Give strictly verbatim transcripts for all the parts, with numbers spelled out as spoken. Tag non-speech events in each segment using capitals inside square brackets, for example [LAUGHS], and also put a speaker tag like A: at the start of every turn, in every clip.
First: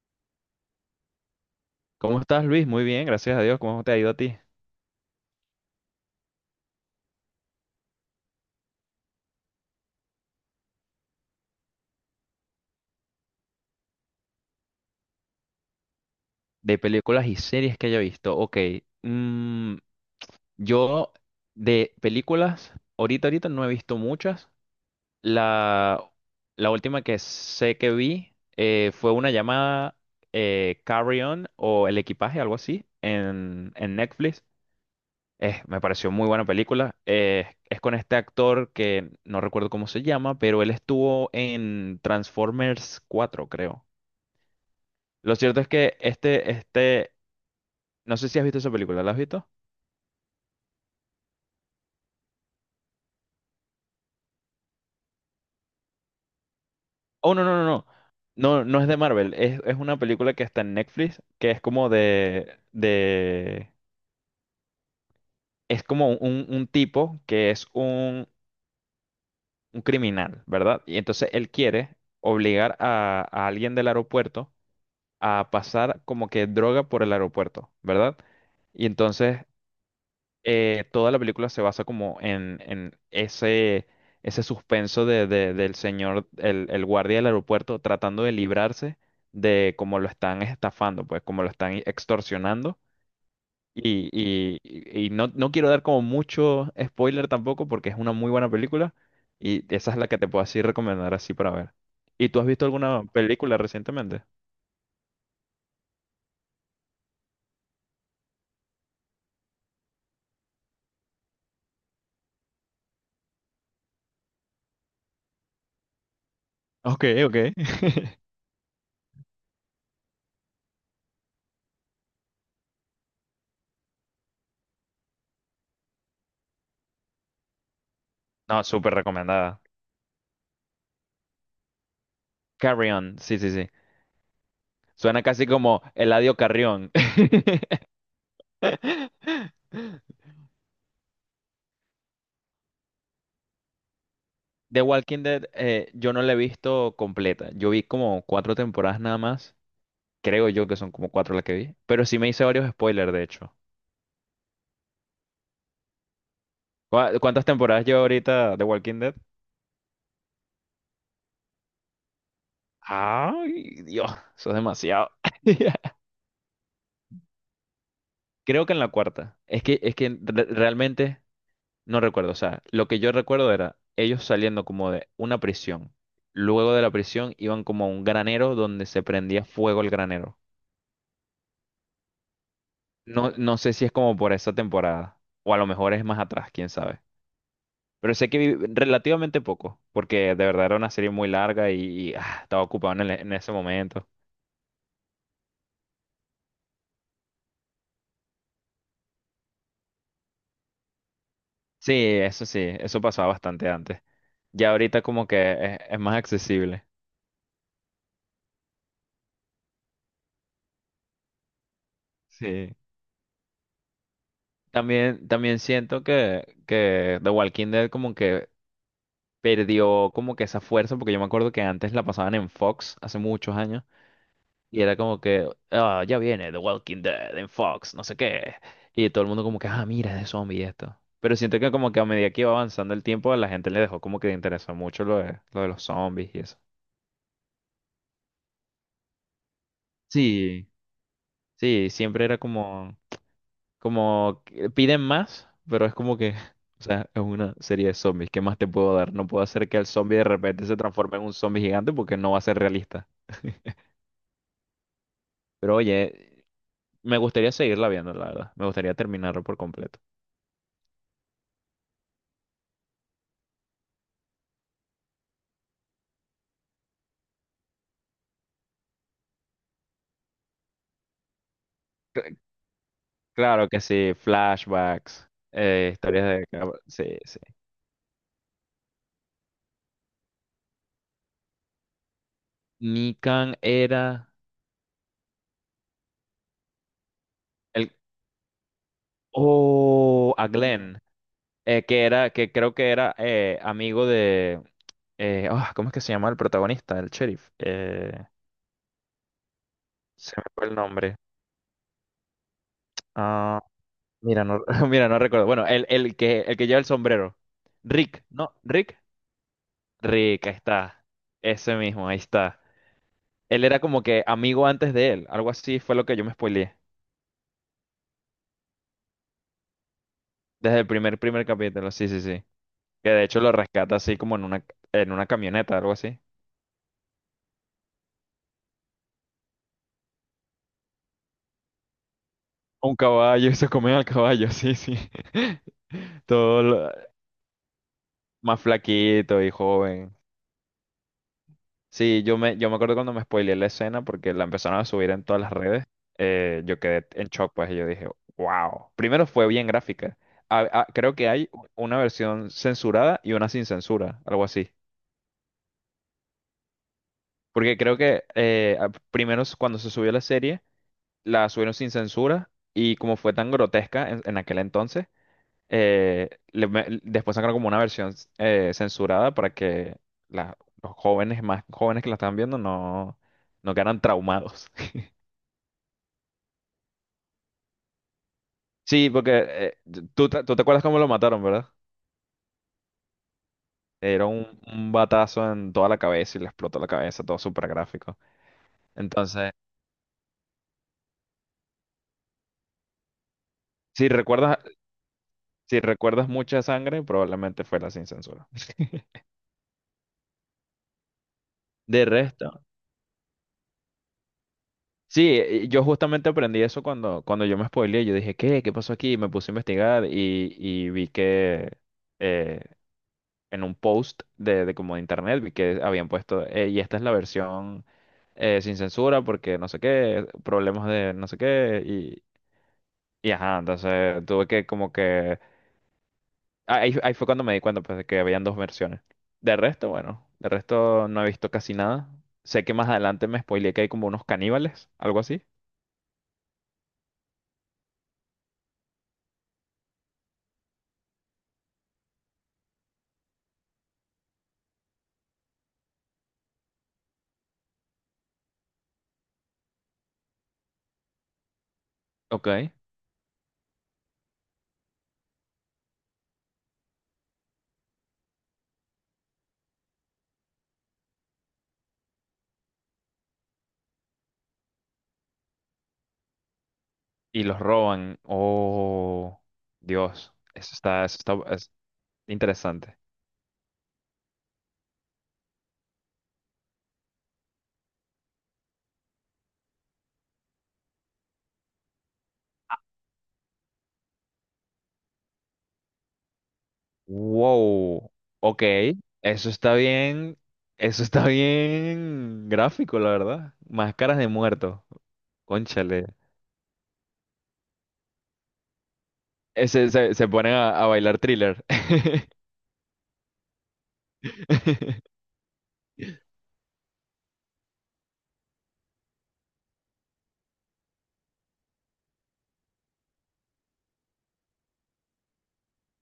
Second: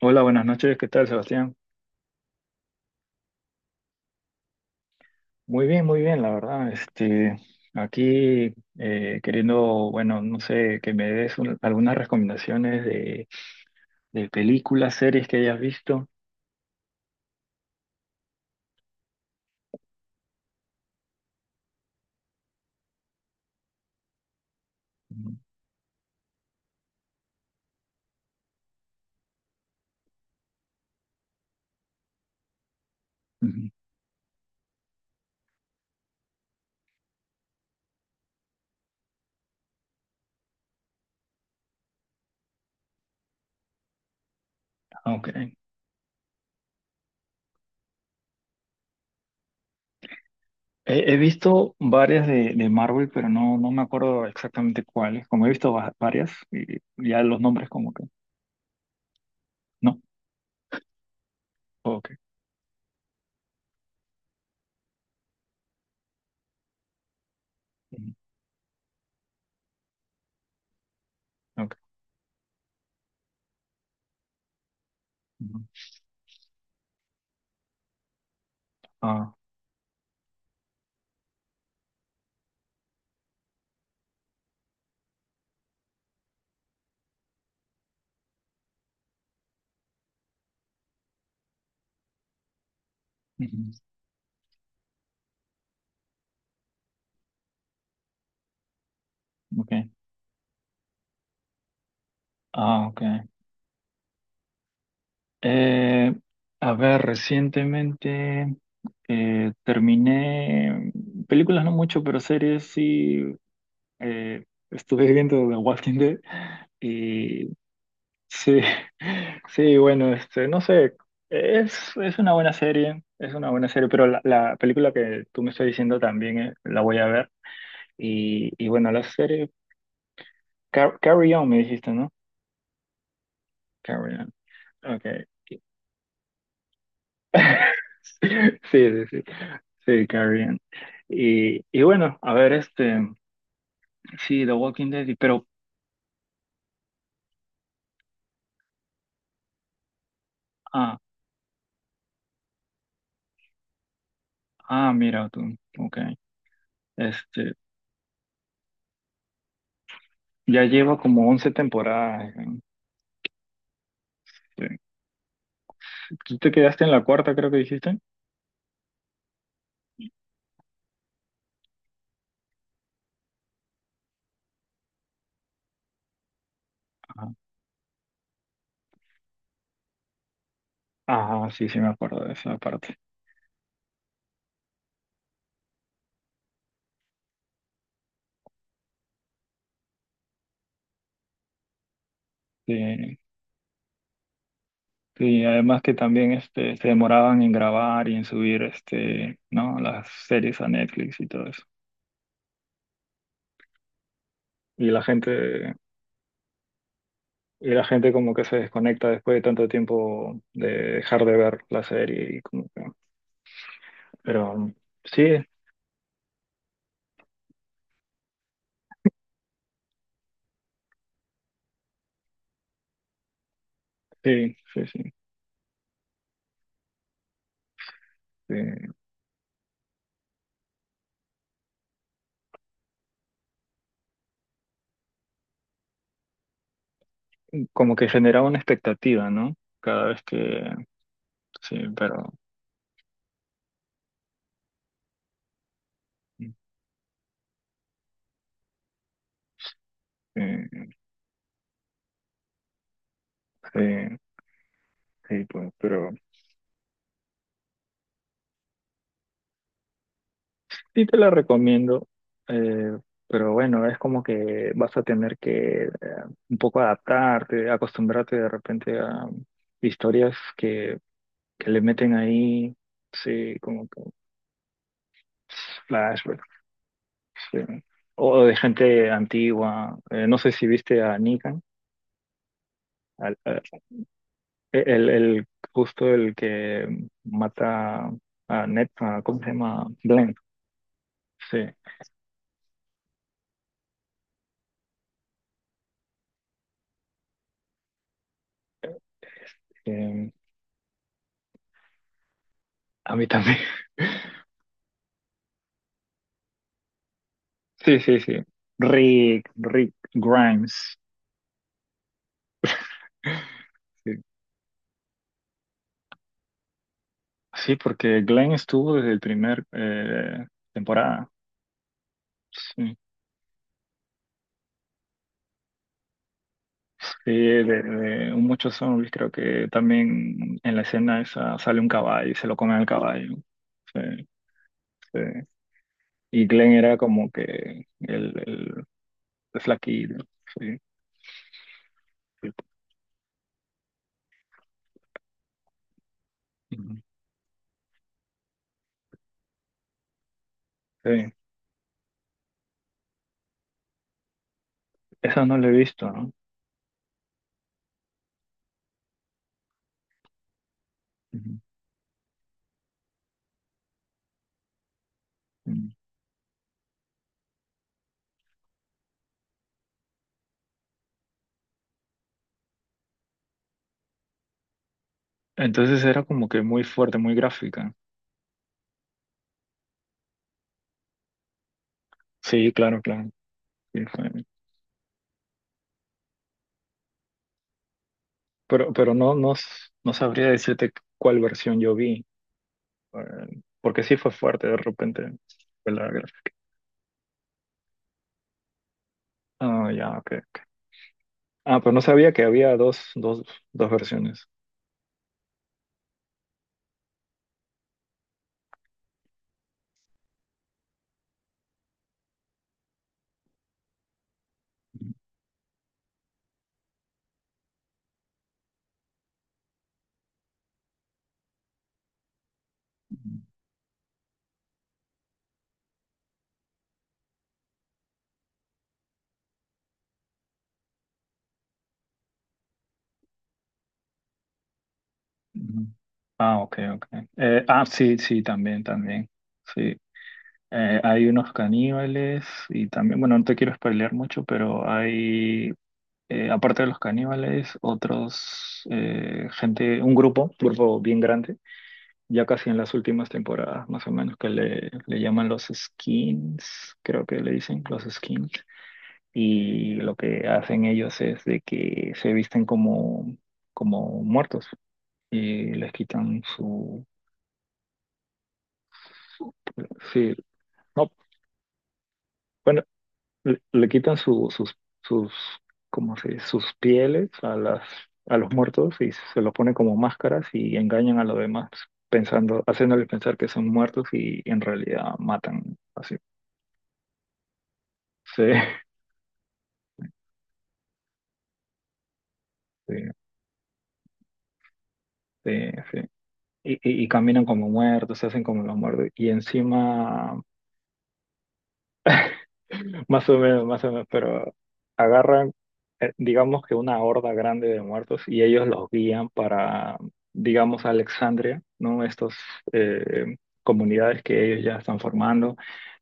A: Hola, buenas noches, ¿qué tal, Sebastián?
B: ¿Cómo estás, Luis? Muy bien, gracias a Dios. ¿Cómo te ha ido a ti?
A: Muy bien, muy bien, la verdad. Este, aquí eh, queriendo, bueno, no sé, que me des un- algunas recomendaciones de, de películas, series que hayas visto.
B: De películas y series que haya visto. Ok, mm, yo de películas, ahorita, ahorita no he visto muchas.
A: Ujú.
B: La, la última que sé que vi eh, fue una llamada eh, Carry On o El Equipaje, algo así,
A: Ujú.
B: en, en Netflix. Eh, me pareció muy buena película. Eh, es con este actor que no recuerdo cómo se llama, pero él estuvo en Transformers cuatro, creo.
A: Ok.
B: Lo cierto es que este, este, no sé si has visto esa película, ¿la has visto?
A: He, he visto varias de, de Marvel, pero no, no me acuerdo exactamente cuáles. Como he visto va- varias, y ya
B: Oh,
A: los
B: no, no, no,
A: nombres
B: no.
A: como que,
B: No, no es de Marvel, es, es
A: no.
B: una película que está en Netflix, que es como
A: Ok.
B: de, de, es como un, un tipo que es
A: Ujú.
B: un, un criminal, ¿verdad? Y entonces él
A: Ok.
B: quiere obligar a, a alguien del aeropuerto a
A: Ujú.
B: pasar como que droga por el aeropuerto, ¿verdad? Y
A: Ah,
B: entonces eh, toda la película se basa como en, en ese, ese suspenso de, de- del señor, el, el guardia del aeropuerto, tratando de librarse de cómo lo están estafando, pues cómo lo están extorsionando.
A: ujú.
B: Y, y- y- y no, no quiero dar como mucho spoiler tampoco porque es una muy buena película y
A: Ok.
B: esa es la que te puedo así recomendar así para ver. ¿Y tú has visto
A: Ah, ok.
B: alguna película recientemente?
A: Eh, a ver, recientemente eh, terminé mm, películas no mucho, pero series sí. eh, Estuve viendo The Walking Dead
B: Ok, ok.
A: y
B: [LAUGHS]
A: sí, [LAUGHS] sí, bueno, este, no sé, es, es una buena serie, es una buena serie, pero la, la película que tú me estás diciendo también eh, la voy a ver y,
B: No,
A: y bueno,
B: súper
A: la serie
B: recomendada.
A: Car- Carry On me dijiste, ¿no?
B: Carry On, sí, sí, sí.
A: Carry On, ok.
B: Suena casi como Eladio Carrión. [LAUGHS]
A: [LAUGHS] Sí, sí, sí. Sí, Carrie Ann. Y, y bueno, a ver, este, sí, The
B: The
A: Walking Dead, y-
B: Walking Dead,
A: pero,
B: eh, yo no la he visto completa. Yo vi como cuatro temporadas nada más. Creo yo que son
A: ah,
B: como cuatro las que vi. Pero sí me hice varios spoilers, de hecho.
A: ah, mira tú, ok,
B: ¿Cuá- ¿Cuántas
A: este,
B: temporadas lleva ahorita The Walking Dead?
A: ya lleva como once temporadas. ¿No?
B: Ay, Dios, eso es
A: Sí.
B: demasiado. [LAUGHS]
A: ¿Tú te quedaste en la cuarta, creo que dijiste?
B: Creo que en la cuarta. Es que, es que re- realmente. No recuerdo, o sea, lo que yo recuerdo era ellos saliendo como de una prisión. Luego de la
A: Ajá.
B: prisión iban como a un granero donde se prendía fuego el granero.
A: Ajá, sí, sí, me acuerdo de esa parte.
B: No, no sé si es como por esa temporada, o a lo mejor es más atrás, quién sabe. Pero sé que vi relativamente poco, porque de verdad era una serie muy larga y, y, ah, estaba ocupado en, el-
A: Sí,
B: en ese momento.
A: sí, además que también, este, se demoraban en grabar y en subir, este, ¿no? Las series a Netflix y todo eso.
B: Sí, eso sí, eso pasaba bastante antes. Ya
A: Y la
B: ahorita como que
A: gente,
B: es, es más accesible.
A: y la gente como que se desconecta después de tanto tiempo de dejar de ver la serie y como
B: Sí.
A: que pero
B: También,
A: sí,
B: también siento que, que The Walking Dead como que perdió como que esa fuerza, porque yo me acuerdo que antes la pasaban en Fox hace muchos años,
A: sí,
B: y
A: sí,
B: era
A: sí,
B: como que, ah, ya viene The Walking Dead en Fox, no sé qué,
A: sí.
B: y todo el mundo como que, ah, mira, es de zombie esto. Pero siento que como que a medida que iba avanzando el tiempo, a la gente le dejó como que le interesó mucho lo de, lo de los zombies y eso.
A: Como que generaba una expectativa, ¿no? Cada vez que...
B: Sí,
A: Sí,
B: sí, siempre
A: pero...
B: era como, como, que piden más, pero es como que,
A: Sí,
B: [LAUGHS] o sea, es una serie de zombies, ¿qué más te puedo dar? No puedo hacer que el zombie de repente se transforme en un zombie gigante porque no va a ser realista.
A: sí, sí, pues,
B: Pero
A: pero
B: oye, me gustaría seguirla viendo, la verdad. Me gustaría terminarlo por completo.
A: sí te la recomiendo. eh, pero bueno, es como que vas a tener que eh, un poco adaptarte, acostumbrarte de repente a historias que, que le meten
B: Cl-
A: ahí, sí,
B: Claro que
A: como que
B: sí, flashbacks, eh, historias
A: flashbacks,
B: de... cab- Sí, sí.
A: sí. O de gente antigua. Eh, no sé si viste a Negan.
B: Nikan era
A: El, el justo el que
B: el.
A: mata a Ned, a- ¿cómo se llama? Glenn.
B: Oh, a Glenn,
A: Sí.
B: eh, que era, que creo que era eh, amigo de... eh, ah, ¿Cómo es que se llama el protagonista, el sheriff? Eh,
A: Eh,
B: se me fue el nombre.
A: a mí también.
B: Ah, mira,
A: [LAUGHS]
B: no, [LAUGHS] mira, no recuerdo. Bueno, el, el que, el que lleva el sombrero.
A: Sí, sí,
B: Rick,
A: sí.
B: ¿no? Rick.
A: Rick, Rick
B: Rick, ahí
A: Grimes.
B: está. Ese mismo, ahí está. Él era como
A: Sí,
B: que amigo antes de él, algo así fue lo que yo me spoileé.
A: sí, porque Glenn estuvo desde el primer eh,
B: Desde el primer,
A: temporada.
B: primer capítulo, sí, sí, sí.
A: Sí,
B: Que de hecho lo rescata así como en una, en una camioneta, algo así.
A: sí, de, de muchos zombies creo que también en la escena esa sale un caballo y se lo come al
B: Un
A: caballo.
B: caballo, [LAUGHS] y se comen al
A: Sí,
B: caballo, sí, sí.
A: sí.
B: [LAUGHS]
A: Y
B: Todo
A: Glenn
B: lo-
A: era como que el,
B: más
A: el,
B: flaquito y
A: el
B: joven.
A: flaquillo. Sí.
B: Sí, yo
A: Ujú,
B: me, yo me acuerdo cuando me spoileé la escena porque la empezaron a subir en todas las redes. eh, yo quedé en shock, pues, y yo dije, wow. Primero fue bien gráfica. Ah, ah, creo que
A: sí,
B: hay una versión censurada y una sin censura, algo así.
A: eso no lo he visto, ¿no?
B: Porque creo que eh, a- primero s- cuando se subió la serie, la
A: Ujú.
B: subieron sin censura y como fue tan grotesca en, en aquel entonces,
A: Mm.
B: eh, le me- l- después sacaron como una versión s- eh, censurada para que la- los jóvenes, más jóvenes que la estaban viendo, no, no quedaran traumados. [LAUGHS]
A: Entonces era como que muy fuerte, muy gráfica.
B: Sí, porque eh, t- tú, te tú te acuerdas cómo lo mataron, ¿verdad?
A: Sí, claro, claro. sí,
B: Era
A: fue-
B: un, un batazo en toda la cabeza y le explotó la cabeza, todo súper gráfico.
A: Pero, pero no, no,
B: Entonces,
A: s- no sabría decirte cuál versión yo vi, eh, porque
B: si
A: sí fue
B: recuerdas,
A: fuerte de repente
B: si
A: fue la
B: recuerdas
A: gráfica.
B: mucha sangre, probablemente fue la sin censura. [LAUGHS]
A: Ah, ya, ok, ok. Ah, pero no
B: De
A: sabía que
B: resto.
A: había dos, dos, dos versiones.
B: Sí, eh, yo justamente aprendí eso cuando, cuando yo me spoileé. Yo dije, ¿qué? ¿Qué pasó aquí? Y me puse a investigar y, y vi que eh, en un post de, de como de internet vi que habían puesto, "Eh, y esta es la versión eh, sin censura porque no sé qué, problemas de no sé qué. Y, y ajá, entonces tuve que como que... ah, Ahí, ahí fue cuando me di cuenta pues, de que habían dos versiones. De resto, bueno, de resto no he visto casi nada. Sé que más adelante me spoileé que hay como unos caníbales, algo así.
A: Ujú. Ah, ok, ok. Eh, ah, sí, sí, también, también. Sí. Eh, hay unos caníbales y también, bueno, no te quiero spoilear mucho, pero hay, eh, aparte de los caníbales, otros, eh, gente, un grupo, un grupo bien grande, ya casi
B: Ok,
A: en las últimas temporadas, más o menos, que le, le llaman los skins, creo que le dicen los skins, y lo que hacen ellos es de que se visten como, como muertos y les quitan su,
B: y los roban. Oh,
A: sí,
B: Dios, eso está,
A: no.
B: eso está es
A: Bueno,
B: interesante.
A: le, le quitan su- sus, sus, ¿cómo se dice? Sus pieles a las, a los muertos y se los ponen como máscaras y engañan a los demás, pensando, haciéndoles pensar que son muertos y en realidad matan así.
B: Wow,
A: Sí, [LAUGHS]
B: ok, eso está bien, eso está bien
A: sí,
B: gráfico, la verdad. Máscaras de muertos,
A: sí, sí.
B: cónchale.
A: Y, y- y caminan como muertos, se hacen como los muertos. Y
B: Ese- se, se
A: encima
B: ponen a, a bailar thriller.
A: más o menos, más o menos, pero
B: [LAUGHS]
A: agarran, eh, digamos que una horda grande de muertos y ellos los guían para, digamos, Alexandria, ¿no? Estas comunidades que ellos ya están formando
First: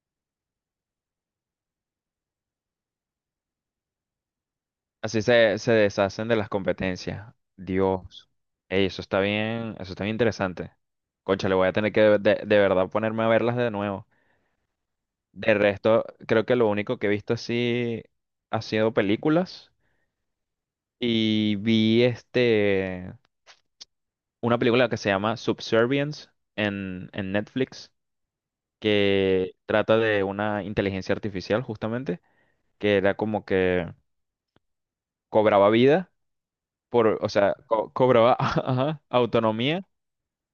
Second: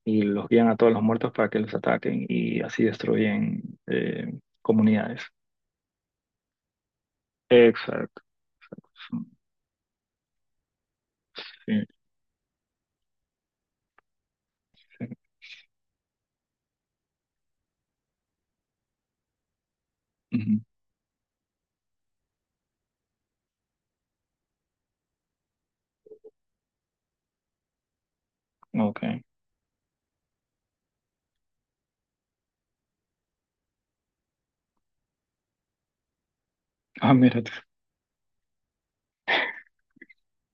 A: y los guían a todos los muertos para que los ataquen y así destruyen eh,
B: Así
A: comunidades.
B: se, se deshacen de las competencias.
A: Exacto.
B: Dios. Ey, eso está bien, eso está bien interesante. Concha, le voy a
A: Sí,
B: tener que de, de verdad ponerme a verlas de nuevo.
A: sí.
B: De resto, creo que lo único que he visto así ha sido películas. Y vi este una película que se llama Subservience en, en Netflix,
A: Ujú. Ok.
B: que trata de una inteligencia artificial, justamente, que era como que cobraba vida
A: Ah,
B: por, o
A: mira tú.
B: sea, co- cobraba [LAUGHS] ajá, autonomía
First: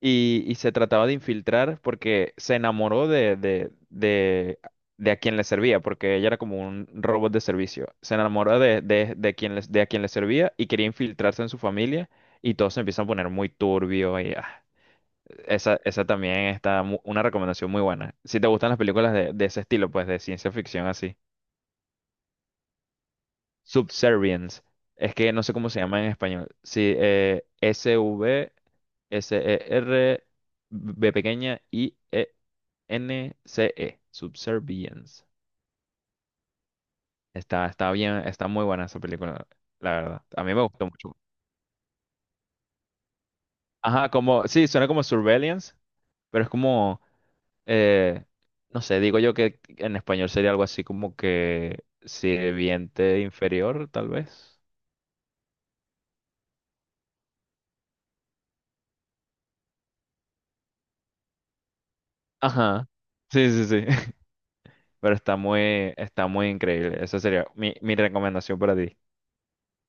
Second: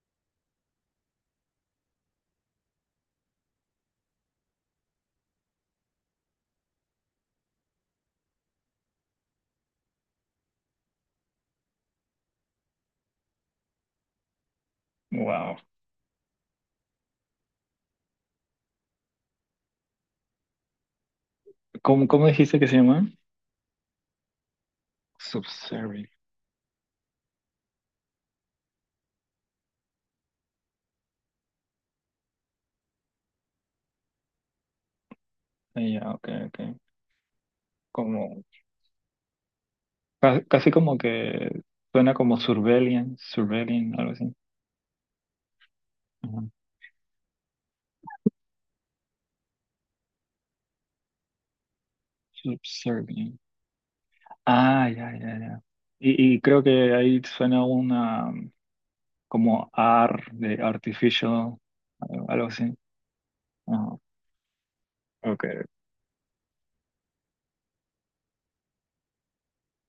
B: y, y se trataba de infiltrar porque se enamoró de, de, de, de a quien le servía, porque ella era como un robot de servicio. Se enamoró de, de, de quien les- de a quien le servía y quería infiltrarse en su familia y todo se empieza a poner muy turbio y ah,
A: Wow.
B: esa, esa también está mu- una recomendación muy buena. Si te gustan las películas de, de ese estilo, pues de ciencia ficción así.
A: ¿Cómo, cómo dijiste que se llama?
B: Subservience. Es que no sé cómo se llama
A: Subservient.
B: en español. Sí, eh, S-V-S-E-R, B pequeña, i E N C E, Subservience.
A: Ah, ya, ok, ok.
B: Está, está bien,
A: Como
B: está muy buena esa película, la verdad.
A: Ca-
B: A mí me
A: casi
B: gustó
A: como
B: mucho.
A: que suena como surveillant, surveillant,
B: Ajá,
A: algo así.
B: como, sí, suena como Surveillance,
A: Ajá.
B: pero es como, eh, no sé, digo yo que en español sería algo así como que sirviente
A: Subservient.
B: inferior, tal vez.
A: Ah, ya, ya, ya. Y, y creo que ahí suena una um, como A R de artificial, algo algo así.
B: Ajá, sí, sí, sí,
A: Ah,
B: [LAUGHS] pero está
A: ok.
B: muy, está muy increíble. Esa sería mi, mi recomendación para ti.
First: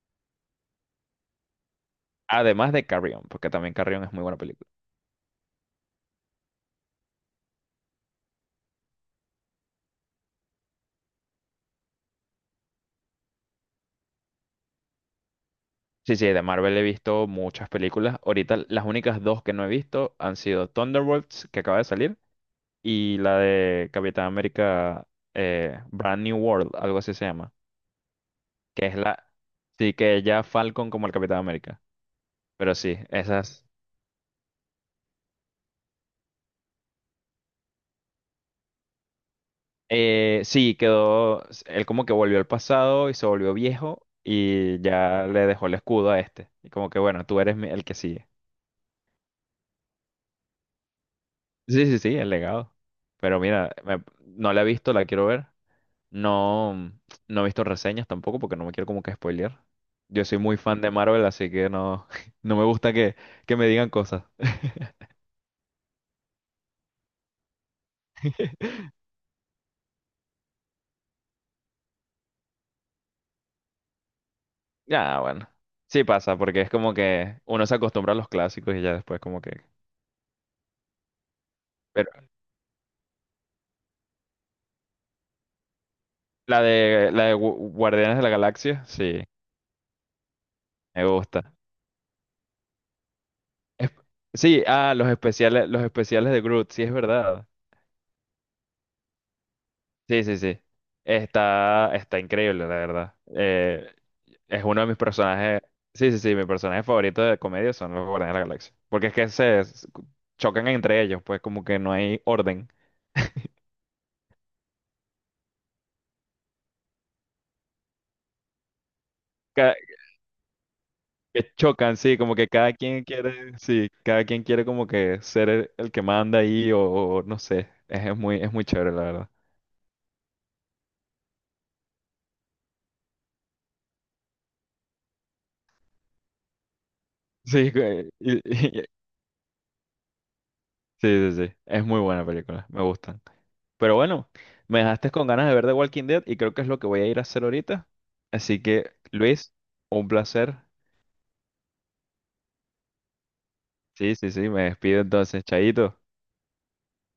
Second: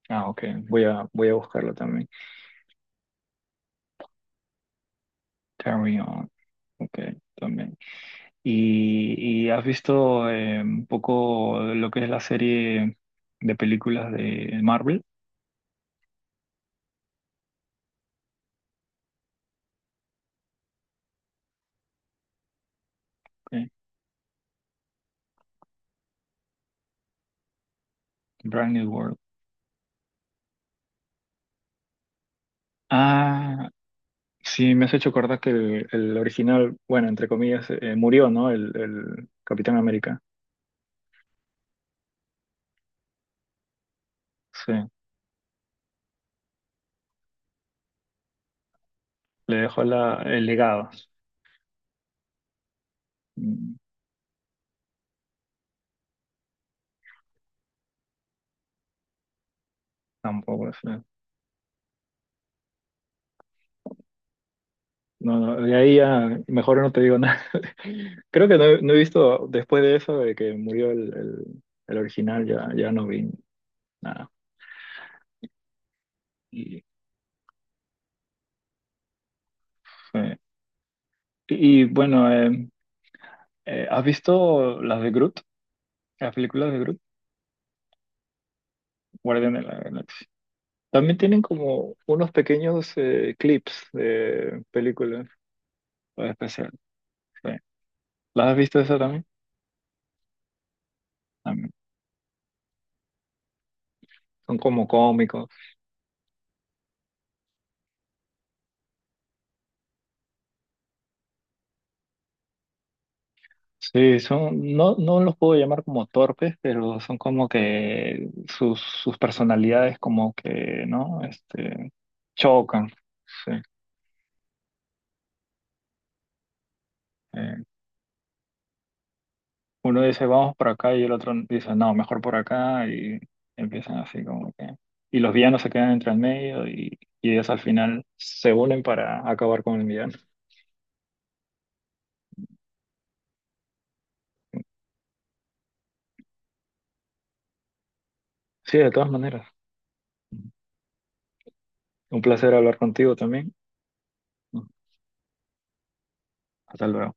A: Ah, ok. Voy a, voy a buscarlo también.
B: Además de Carrion, porque también Carrion es muy buena película.
A: Carry on. Ok, también. ¿Y, y has visto eh, un poco lo que es la serie de películas de Marvel?
B: Sí, sí, de Marvel he visto muchas películas. Ahorita las únicas dos que no he visto han sido Thunderbolts, que acaba de salir, y la
A: Ok,
B: de Capitán América eh, Brand New World, algo así se llama.
A: Brand
B: Que
A: New
B: es
A: World.
B: la. Sí, que ya Falcon como el Capitán América. Pero sí, esas.
A: Ah, sí, me has hecho acordar que el, el original, bueno, entre comillas, eh, murió, ¿no? El, el Capitán América.
B: eh, sí, quedó. Él como que volvió al pasado y se volvió viejo
A: Sí,
B: y ya le dejó el escudo a este. Y como que bueno, tú eres mi- el que sigue.
A: le dejó la, el legado.
B: Sí, sí, sí, el legado. Pero mira,
A: Mm,
B: me- no la he visto, la quiero ver. No, no he visto reseñas tampoco porque no me quiero como que spoilear. Yo soy muy
A: tampoco,
B: fan de
A: sí.
B: Marvel, así que no, [LAUGHS] no me gusta que, que me digan cosas.
A: No, no, de ahí ya mejor no te digo nada. [LAUGHS] Creo que no, he no
B: [LAUGHS]
A: he visto, después de eso, de que murió el, el, el original, ya, ya no vi nada.
B: Ya, bueno. Sí pasa, porque es
A: Y,
B: como que uno se acostumbra a los clásicos y ya después como que...
A: sí. Y, y,
B: Pero
A: bueno, eh, eh, ¿has visto las de Groot? Las
B: la
A: películas de Groot,
B: de, la de Gu- Guardianes de la Galaxia, sí,
A: Guardián de la Galaxia.
B: me
A: También tienen
B: gusta.
A: como unos pequeños eh, clips
B: Es- Sí,
A: de
B: ah, los
A: películas
B: especiales, los
A: para
B: especiales de
A: especial.
B: Groot, sí es verdad.
A: Sí. ¿Las has visto esa también?
B: Sí, sí, sí.
A: También.
B: Está, está increíble, la verdad. Eh,
A: Son
B: Es uno de
A: como
B: mis
A: cómicos.
B: personajes. Sí, sí, sí, mi personaje favorito de comedia son los Guardianes de la Galaxia. Porque es que se s- chocan entre ellos, pues como que no hay orden. [LAUGHS]
A: Sí, son, no, no los puedo llamar como torpes, pero son como que sus, sus
B: Ca-
A: personalidades como que, ¿no?
B: Que,
A: Este,
B: chocan, sí, como que cada
A: chocan.
B: quien
A: Sí.
B: quiere, sí, cada quien quiere como que ser el, el que manda ahí o, o no
A: Eh,
B: sé. Es, es muy, es muy chévere, la verdad.
A: uno dice, vamos por acá, y el otro dice, no, mejor por acá, y empiezan así como que... Y los villanos se quedan entre el medio y, y ellos al
B: Sí, [LAUGHS]
A: final
B: que- y-
A: se unen
B: y-
A: para acabar con el villano.
B: sí, sí, sí. Es muy buena película, me gustan. Pero bueno, me dejaste con ganas de ver The Walking Dead y creo que es lo que voy a ir a hacer ahorita. Así
A: Sí, de
B: que,
A: todas maneras.
B: Luis, un placer.
A: Un placer hablar contigo también.
B: Sí, sí, sí, me despido entonces, Chaito.
A: Hasta luego.